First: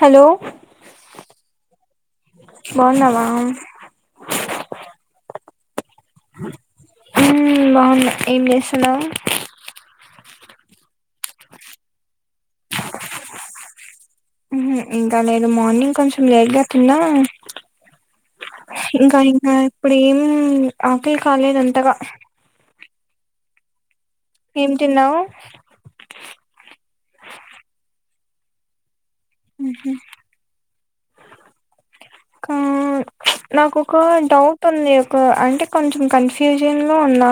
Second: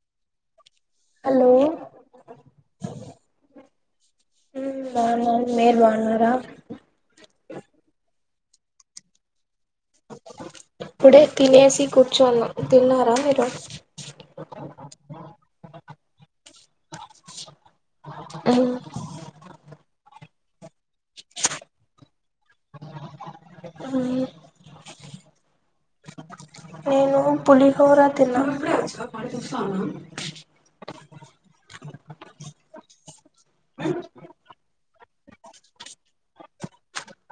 Hello hello బాగున్నావా? నెేన్ బా ఉమ్మ్ బాగున్న ఎం చేస్సన్నావ్? ఇప్పుడే తినేసి కూర్చొన్నా తిన్నారా మీరు? మ్ హు ఇంకా నేను మార్నింగ్ కొంచెం లేట్గా తిన్నా ఇంకా ఇంకా ఇప్పుడు ఆకలి కాలేదంతగా మ్ ఏం తిన్నావ్? నేను పులిహోరా తిన్నా. ఇంకా నాకు ఒక డౌట్ ఉంది ఒక అంటే కొంచెం కన్ఫ్యూజన్ లో ఉన్నా.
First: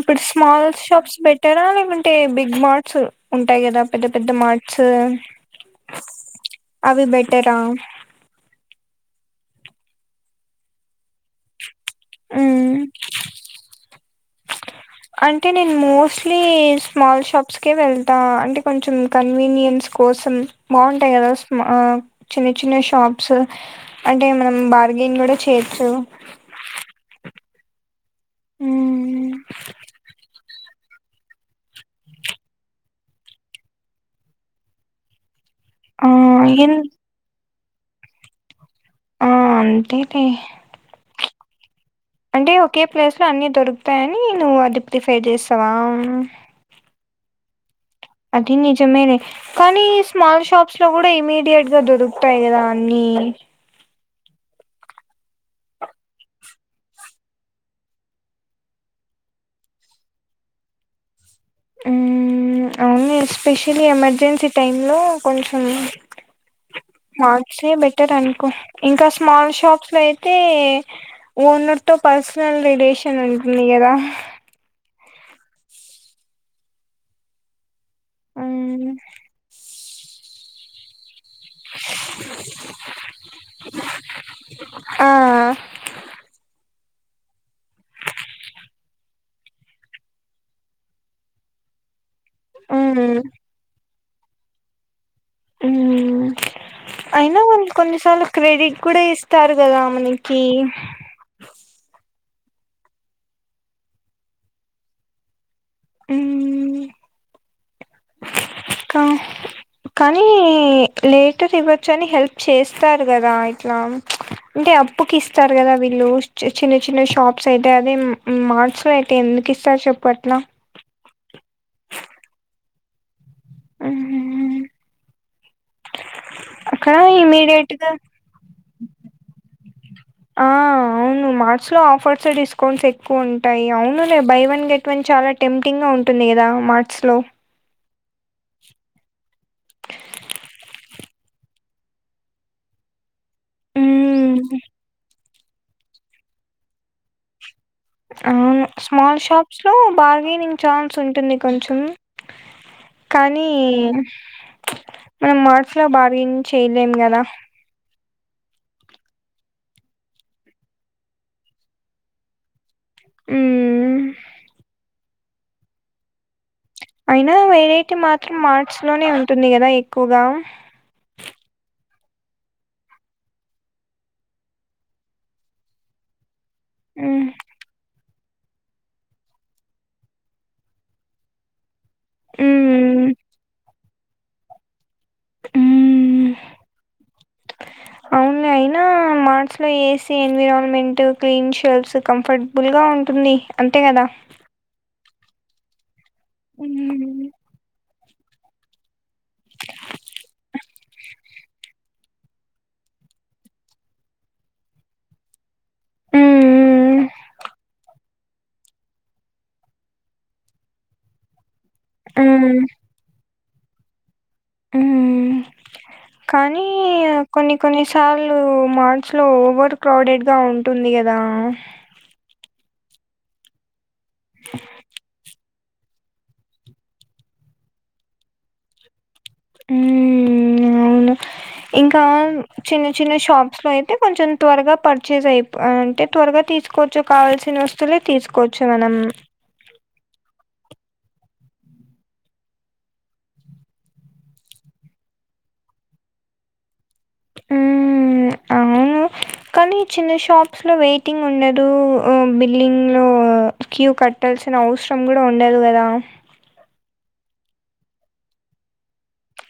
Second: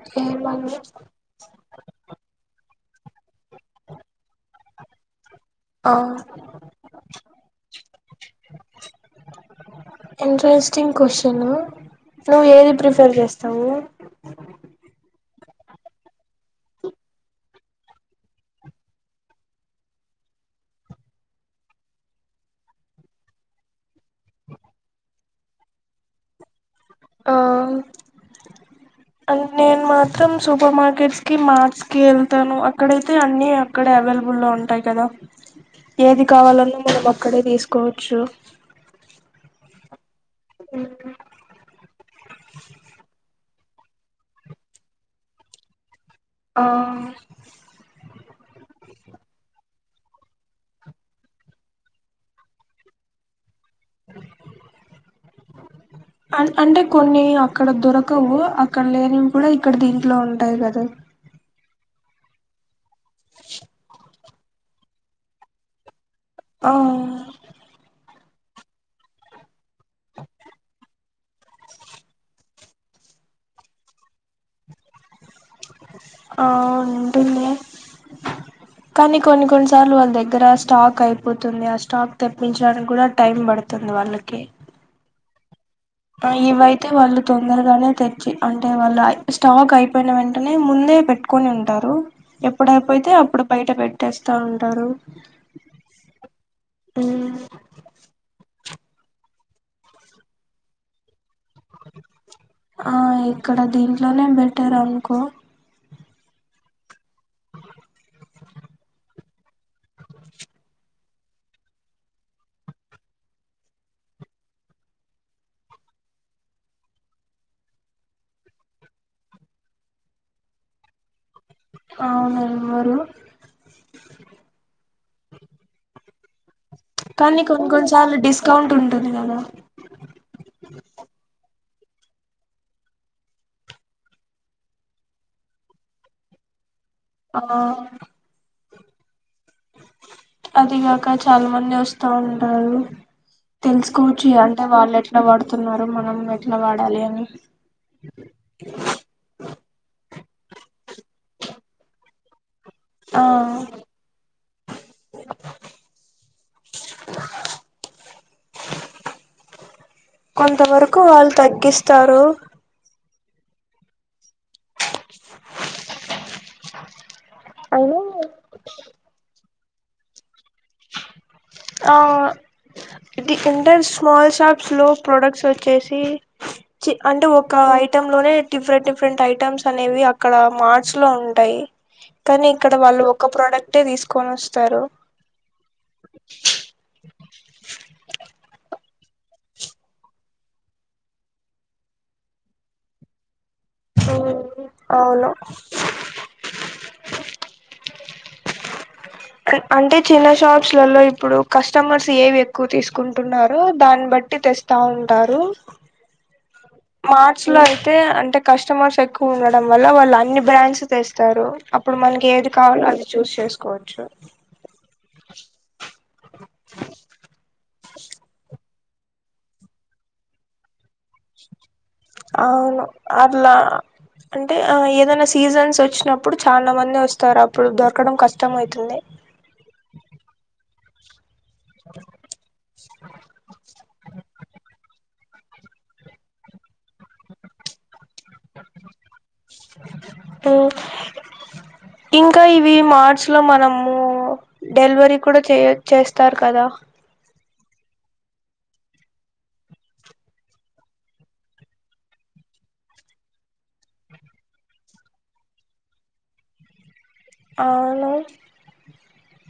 ఇప్పుడు స్మాల్ ఏమని షాప్స్ పెట్టారా లేకుంటే బిగ్ మార్ట్స్ ఉంటాయ్ కదా పెద్ద పెద్ద మార్ట్స్ ఆ ట్స్ అవి బెటరా? ఇంట్రెస్టింగ్ కొశిన్ నువ్ ఏది మ్మ్ ప్రిఫెర్ చేస్తావు? అంటే నేను మోస్ట్లీ స్మాల్ షాప్స్కే వెళ్తా అంటే కొంచెం కన్వీనియన్స్ కో కోసం బాగుంటాయ్ కదా చిన్న చిన్న షాప్స్ అంటే మన బార్గిం కూడా చెయ్యొచ్చు మ్మ్. అం నేను మాత్రం సూపర్ మార్ కిట్స్ కి మార్ట్స్ కి వెళ్తాను అక్కడైతే అన్ని అక్కడ అవైలబుల్ లో ఉంటాయి కదా ఆ ఏది ఎన్ కావాలన్న మనం అక్కడే తీసుకోవచ్చు. అంటెటే మ్ అంటే ఒకే ప్లేస్ లో అన్ని దొరుకుతాయని నువ్వు అది ప్రిఫేర్ చేస్తావా? ఆ అది నిజమేలే కానీ స్మాల్ షాప్స్ లో కూడా ఇమీడియట్ గా దొరుకుతాయి కదా అన్ని అ అంటే కొన్ని అక్కడ దొరకవు అక్కడ లేనివి కూడా ఇక్కడ దీంట్లో ఉంటాయి కదా ఉమ్ అవును ఎస్పెషలీ ఎమర్జెన్సీ టైంలో కొంచెం ఆ మాల్స్ బెటర్ అని ఇంకా స్మాల్ షాప్స్ లో అయితే ఓనర్ తో పర్సనల్ రిలేషన్ ఉ ఉంది కధ అ ఉంటంది ఉమ్ కానీ కొన్ని కొన్ని స సార్లు వాళ్ళ దగ్గర స్టాక్ అయి పోతుంది ఆ స్టాక్ తెప్పించడానికి కూడా టైం పడుతుంది వాళ్ళకి ఆ ఇవయితే వాళ్ళు తొందరగానే తెచ్చి అంటే వాళ్ళు స్టాక్ అయిపోయిన వెంటనే ముందు పెట్టుకొని ఉంటారు ఉమ్ ఎప్పుడయిపోయితే అప్పుడు బయట పెట్టేస్తా ఉంటారు ఉమ్ ఉమ్, అయినా కొన్నిసార్లు క్రేడి కూడా ఇస్తారు కదా మనకి ఆ ఇక్కడ దీంట్లోనే బెటర్ అనుకో ఉమ్ ఇంకా కానీ లేటర్ ఇవ్వచ్చ అని హెల్ప్ చేస్తారు కదా ఇట్లా అంటే టె అప్పుకి ఇస్తారు కదా వీళ్ళు చిన్న చిన్న షాప్స్ అయితే అదే మాల్స్ లో అయితే ఎందుకిస్తారు సేపట్ల అవున వారు ఉమ్ అక్కడ కానీ కొన్ని ఇమీడియట్గా కొన్నిసార్లు డిస్కౌంట్ ఉంటుంది కదా ఆ అవును మా మస్ లో ఆఫర్స్ డిస్కౌంట్స్ ఎక్కువ ఉంటాయి అవునులే బై వన్ గెట్ వన్ చాలా టెంప్టింగ్ గా ఉంటుంది కదా మార్ట్ ఆ అదిగాక చాలా మంది వస్తా ఉంటారు తెలుసుకోవచ్చు మ్మ్ అంటే వాళ్ళు ఎట్లా వాడుతున్నారు మనం ఎట్లా వాడాలి అని స్మాల్ షాప్స్ లో బార్గెనింగ్ ఛాన్స్ ఉంటుంది కొంచెం ఆ కానీ మనం మార్ట్స్ లో బాగాం చేయలేం కదా కొంత వరకు వాళ్ తగ్గిస్తారు ఉమ్ అయినా వెరైటీ అయినా మాత్రం మార్ట్స్ లోనే ఉంటుంది కదా ఎక్కువగా ఆ ఇది ఎంటర్ స్మాల్ షాప్స్లో ప్రోడక్ట్స్ వచ్చేసి మ్మ్ అంటే ఒక ఐ టమ్ లోనే డిఫరెంట్ డిఫరెంట్ ఐటమ్స్ అనేవి అక్కడ మార్స్ లో ఉంటాయి కానీ ఇక్కడ వాళ్ళు మ్మ్ ఒక ప్రోడక్టే తీసుకొని వస్తారు అవున్లె అయ్ అయినా మార్ట్స్ లో AC environment clean shelves comfortable గా ఉంటుంది అంతే కదా అవును ఉమ్ అంటే చిన్న షాప్స్ లలో ఇప్పుడు కస్టమర్స్ ఏవి ఎక్కువ తీసుకుంటున్నారో దాన్ని బట్ ట్టి తెస్తా ఉంటారు హ్మ్. మార్చ్ లో అయితే అంటే కస్టమర్స్ ఎక్కువ ఉండడం వల్ల వాళ్ళు అన్ని బ్రాండ్స్ తెస్తారు అప్పుడు మనకి ఏది హ్మ్. కావాలో అది చూస్ చేసుకోవచ్చు ఉమ్ కానీ కొన్ని కొన్ని సార్లు మా ర్టుస్లో ఓవర్ క్రౌడెడ్ గా ఉంటుంది కదా అవును అట్లా అంటే ఆ ఏదైనా సీజన్స్ వచ్చినప్పుడు చాలా మంది వస్తారు అప్పుడు దొరకడం కష్టమయితుంది మ్మ్ ఇంకా చిన్న చిన్న షాప్స్ లో అయితే కొంచెం త్వరగా పడు చేసేయి ఇప్పు అంటే త్వరగా తీసుకోవచ్చు కావల్సిన వస్తువులే తీసుకోవచ్చు మనం ఇంకా ఇవి మార్చి లో మనము డెలివరీ కూడా చేయ చేస్తారు కదా హ్మ్. అవును. కానీ ఈ చిన్న షాప్స్ లో వెయిటింగ్ ఉండదు, బిల్లింగ్ లో క్యూ కట్టాల్సిన అవసరం కూడా ఉండదు కదా అవును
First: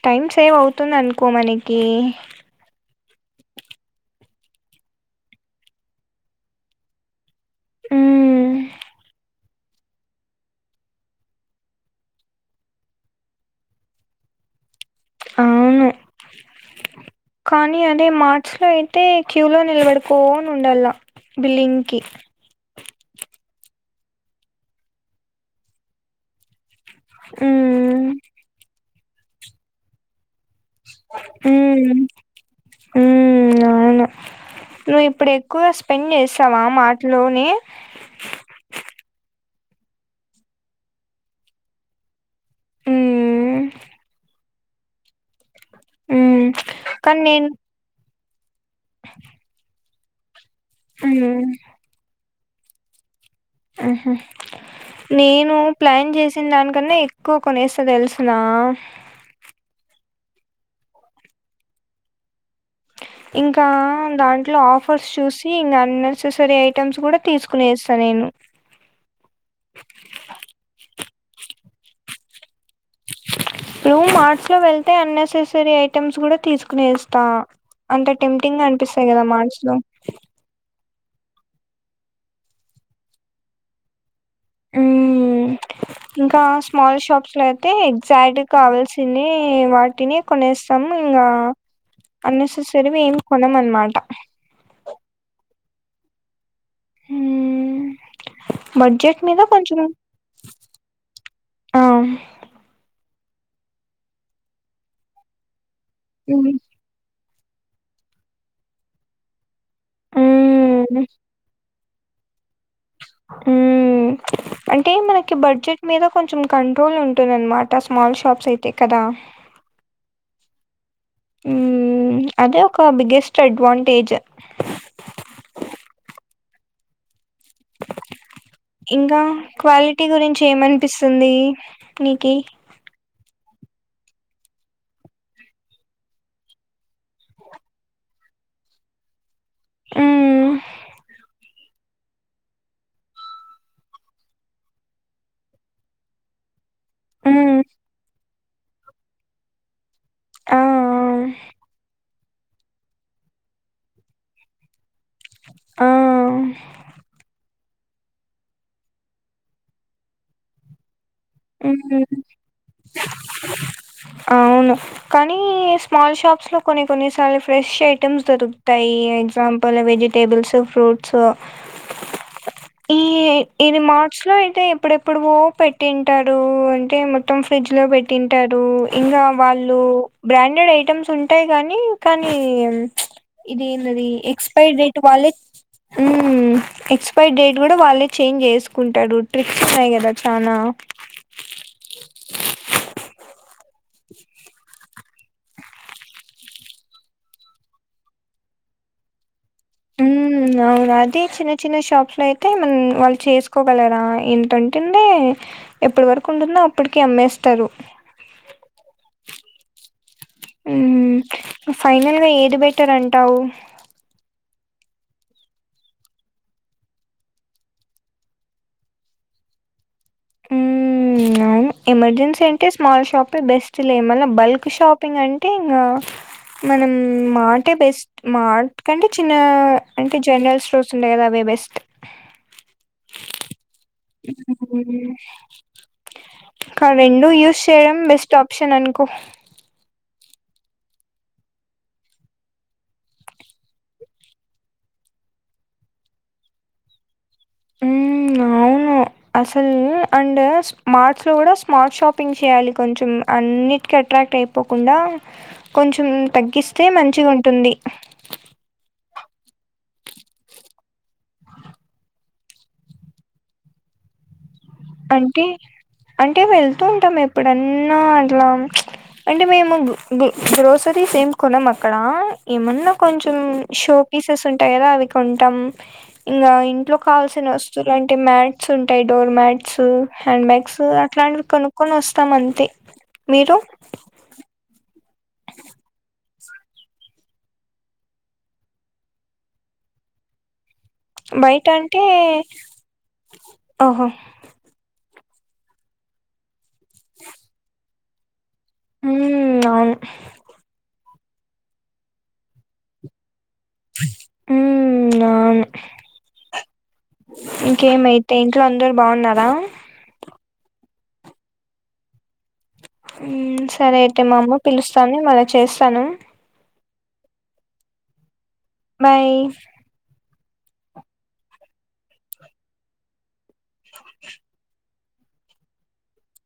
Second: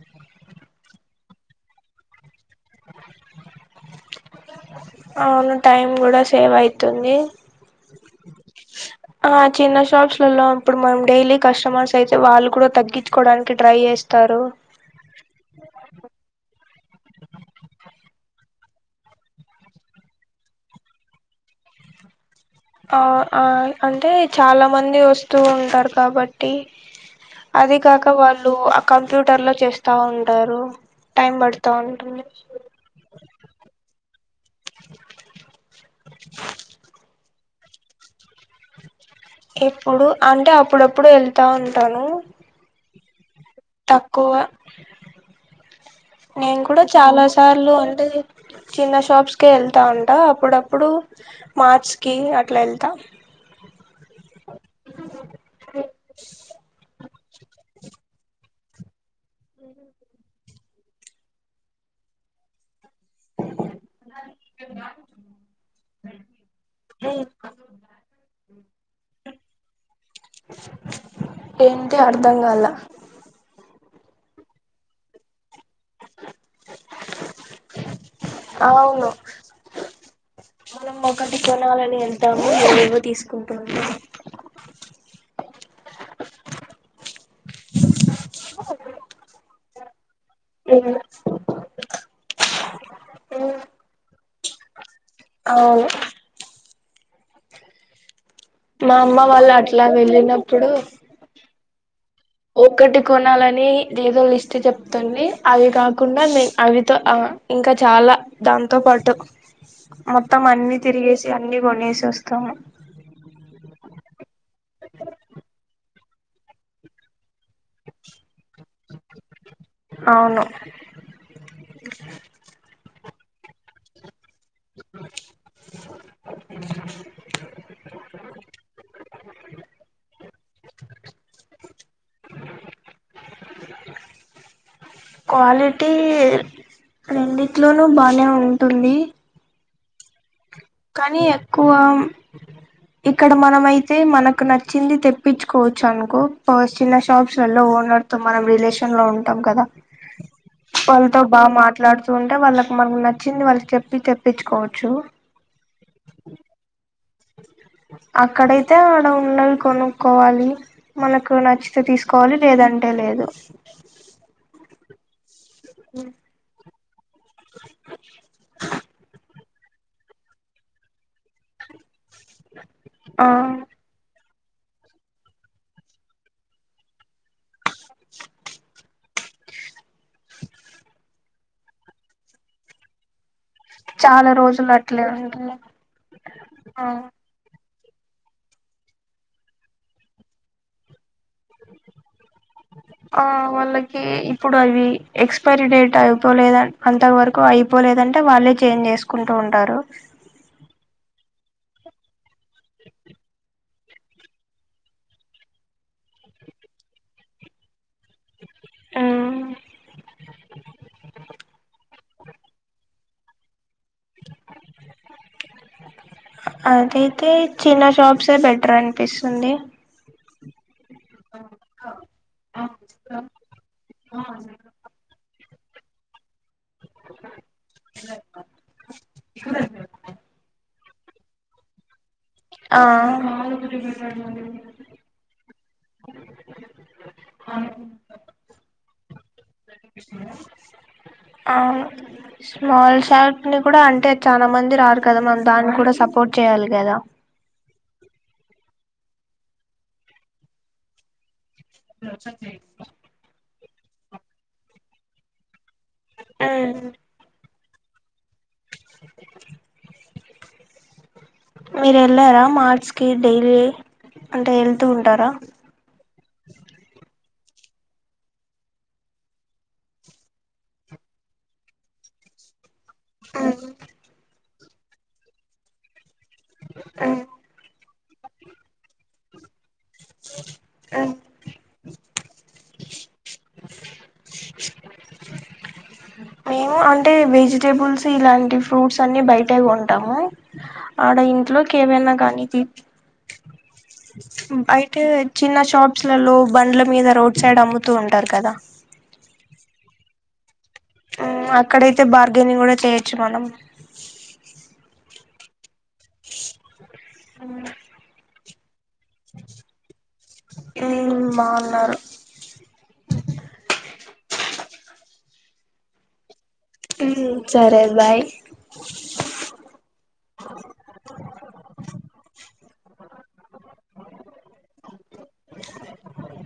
టైమ్ సేవ్ అవుతుంది అనుకో మనకి అవును టైం కూడా సేవ్ అయితుంది హ్మ్ ఆ చిన్న షాప్స్ లల్లో అప్పుడు మనం డైలీ కస్టమర్స్ అయితే వాళ్ళు కూడా తగ్గించుకోవడానికి ట్రై చేస్తారు అవును కానీ అదే మార్చ్ లో అయితే క్యూ లో నిలబడుకోని ఉండల్లా బిల్లింగ్ కి ఆ ఆ అంటే చాలా మంది వస్తూ ఉంటారు కాబట్టి అది హ్మ్ కాక వాళ్ళు ఆ కంప్యూటర్ లో చేస్తా ఉ మ్మ్ మ్మ్ అవును నువ్వు ఇప్పుడు ఎక్కువ స్పెండ్ చేస్తావా మార్ట్ లోని ఎప్పుడు అంటే అప్పుడప్పుడు వెళ్తా ఉంటాను హ్మ్ తక్కువ, హ్మ్ నేను కూడా కానీ చాలా నేను సార్లు అంటే చిన్న షాప్స్ కే వెళ్తా ఉంట అప్పుడప్పుడు హ్మ్ మార్ట్స్ కి అట్లెల్త మ్మ్ హ్మ్ నేను ప్లాన్ చేసిన దానికన్నా ఎక్కువ కొనేస్తా తెలుసు నా ఇంకా దాంట్లో ఆఫర్స్ చూసి ఇంకా అన్నెసెసరీ ఐటమ్స్ కూడా తీసుకునేస్తా నేను ఏంటి అర్థం కాలే ఇప్పుడు మార్ట్స్ లో వెళ్తే అన్నెసెసరీ ఐటెమ్స్ కూడా తీసుకొనేస్తా అంత టెప్టింగ్ గా అనిపిస్తాయి అవును కదా మార్ట్స్ లో మనం ఒకటి కొనాలని వెళ్తాము [inaudible] తీసుకుంటం మ్మ్ ఇంకా స్మాల్ షాప్స్ లో అయితే ఎగ్జాక్ట్ కావాల్సింది వాటినే కొనేస్ తం ఇంకా అన్నెసెసరీవి ఏం కొనమనమాట అవును మ్మ్ మా అమ్మ వాళ్ళు అట్లా వెళ్ళినప్పుడు ఆ ఒక్కటి కొనాలని ఏదో లిస్ట్ చెప్తుంది అవి కా కుండా నే మ్మ్ అవితో ఆ ఇంకా చాలా దాంతో పాటు మొత్తం అన్ని మ్మ్ తిరిగేసి అన్ని కొనేసి వస్తాము మ్మ్ అంటే మనకి బడ్జెట్ మీద కొంచెం కంట్రోల్ ఉంటుందనమాట స్మాల్ షాప్స్ అయితే కదా అవును అదే ఒక బిగ్గెస్ట్ అడ్వాంటేజ్ అ ఇంకా క్వాలిటీ గురించి ఏమనిపిస్తుంది నీకి క్వాలిటీ రెండిట్లోనూ బానే ఉంటుంది ఊమ్ కానీ ఎక్కువ ఇక్కడ మనమయితే మనకు నచ్చింది తెప్పించుకోవచ్చు అనుకో పర్ చిన్న షాప్స్ ఉమ్ లలో ఓనర్ తో మనం రిలేషన్ లో ఉంటాం కదా ఆ వాళ్ల తో బాగా మాట్లాడుతు తు ఉంటే వాళ్ళకి మనకి నచ్చింది వాళ్ళకి చెప్పి తెప్పించుకోవచ్చు ఆ అక్కడైతే ఆడ ఉన్నవి కొనుక్కోవాలి మనకు నచ్చితే ఉమ్ తీసుకోవాలి లేదంటే లేదు అవును కానీ స్మాల్ షాప్స్ లో కొన్ని కొన్నిసార్లు ఫ్రెష్ ఐటెమ్స్ దొరుకుతాయి ఎగ్జాంపు పుల్ వెజిటేబుల్స్ ఫ్రూట్స్ ఈ ఆ ఇవి మార్ట్స్ లో అయితే ఏప్పుడెప్పుడివో పెట్టింటారు టే మొత్తం ఫ్రిడ్జ్ లో పెట్టింటారు ఇంకా వాళ్ళు బ్రాండెడ్ ఐటెమ్స్ ఉంటాయి కానీ కానీ ఇదేందది చాలా రోజులు ఎక్స్పైర్ డేట్ అట్లే వాలెట్ ఉంటాయి ఉమ్ ఎక్స్పైర్ డేట్ కూడా వాళ్ళే చేంజ్ చేసుకుంటారు ట్రిప్స్ ఉన్నాయి కదా చానా ఆ వాళ్ళ ఇప్పుడు అవి ఎక్స్పైరీ డేట్ అయిపోలేద అంత వరకు అయిపోలేదంటే వాళ్ళే చేంజ్ చేసుకుం ఉమ్ అవునా అది చిన్న చిన్న షాప్స్ లో అయితే మం వాళ్ళు చేసుకు ఒకోగలరా ఇంతంటుందే ఎప్పటి వరకు ఉంటుందో అప్పటికి అమ్మేస్తారు ఉమ్ ఫైనల్గా ఏది బెటర్ అంటావు అదైతే చిన్న షాప్సే బెటర్ అనిపిస్తుంది ఉమ్ అవును ఎమర్జెన్సీ అంటే స్మాల్ షాపి బెస్ట్ లే మళ బల్క్ షాపింగ్ అం తే ఇంగ మనం మాటే బెస్ట్ మాట్ కంటే చిన్న అంటే జనరల్ స్టో ర్స్ ఉన్నాయి కదా అవే బెస్ట్ ఆ ఇంక రెండు యూస్ చేయడం బెస్ట్ ఆప్షన్ అనుకో అవును స్మాల్ షాప్ ని కూడా అంటే చానా మంది రారు కదా మనం దాన్ని కూడా సపోర్ట్ చేయాలి కదా ఉమ్ అవును అసలు అండ్ మార్ట్స్లో కూడా స్మార్ట్ షాపింగ్ చేయాలి కొంచెం అన్నిటికీ అట్రాక్ట్ అయిపోకుండా కొంచెం తగ్గిస్తే మంచిగా ఉంటుంది మార్స్కి డైలీ అంటే ఉంటారా అంటే అంటే వెళ్తూ ఉంటాం ఎప్పుడన్నా అట్లా అంటే మేము గో-గ్రోసరీస్ ఏమి కొనం అక్కడ ఏమన్నా కొంచెం షో పీసెస్ ఉంటాయి కదా అవి కొంటాం ఇంకా ఇంట్లో కావాల్సిన వస్తు ఇలాంటి మ్యాట్స్ ఉంటాయి డోర్ మ్యాట్స్ హ్యాండ్ బ్యాగ్స్ అట్లాంటివి కొనుక్కొని వస్తాయి మోత్తమంతే మీరు మేము అంటే వెజిటేబుల్స్ ఇలాంటి ఫ్రూట్స్ అన్ని బయటే కొంటాము ఆడ బయట ఇంట్లోకి ఏవైనా కానీది ఆహా అయితే చిన్న షాప్స్లలో బండ్ల మీద రోడ్ సైడ్ అమ్ముతూ ఉంటారు కదా ఉమ్ అవును అక్కడయితే బార్గెనింగ్ కూడా చేయొచ్చు మనం ఉం అవును ఇంకేమయితే ఇంట్లో వాళ్ళు బాగున్నారా మ్మ్ బాగున్నారు మ్మ్ సరే అయితే మా అమ్మ పిలుస్తాంది మళ్ళ చేస్తాను మ్మ్ సరే బాయ్ బాయ్ [inaudible] [unintelligible] లేకపొయ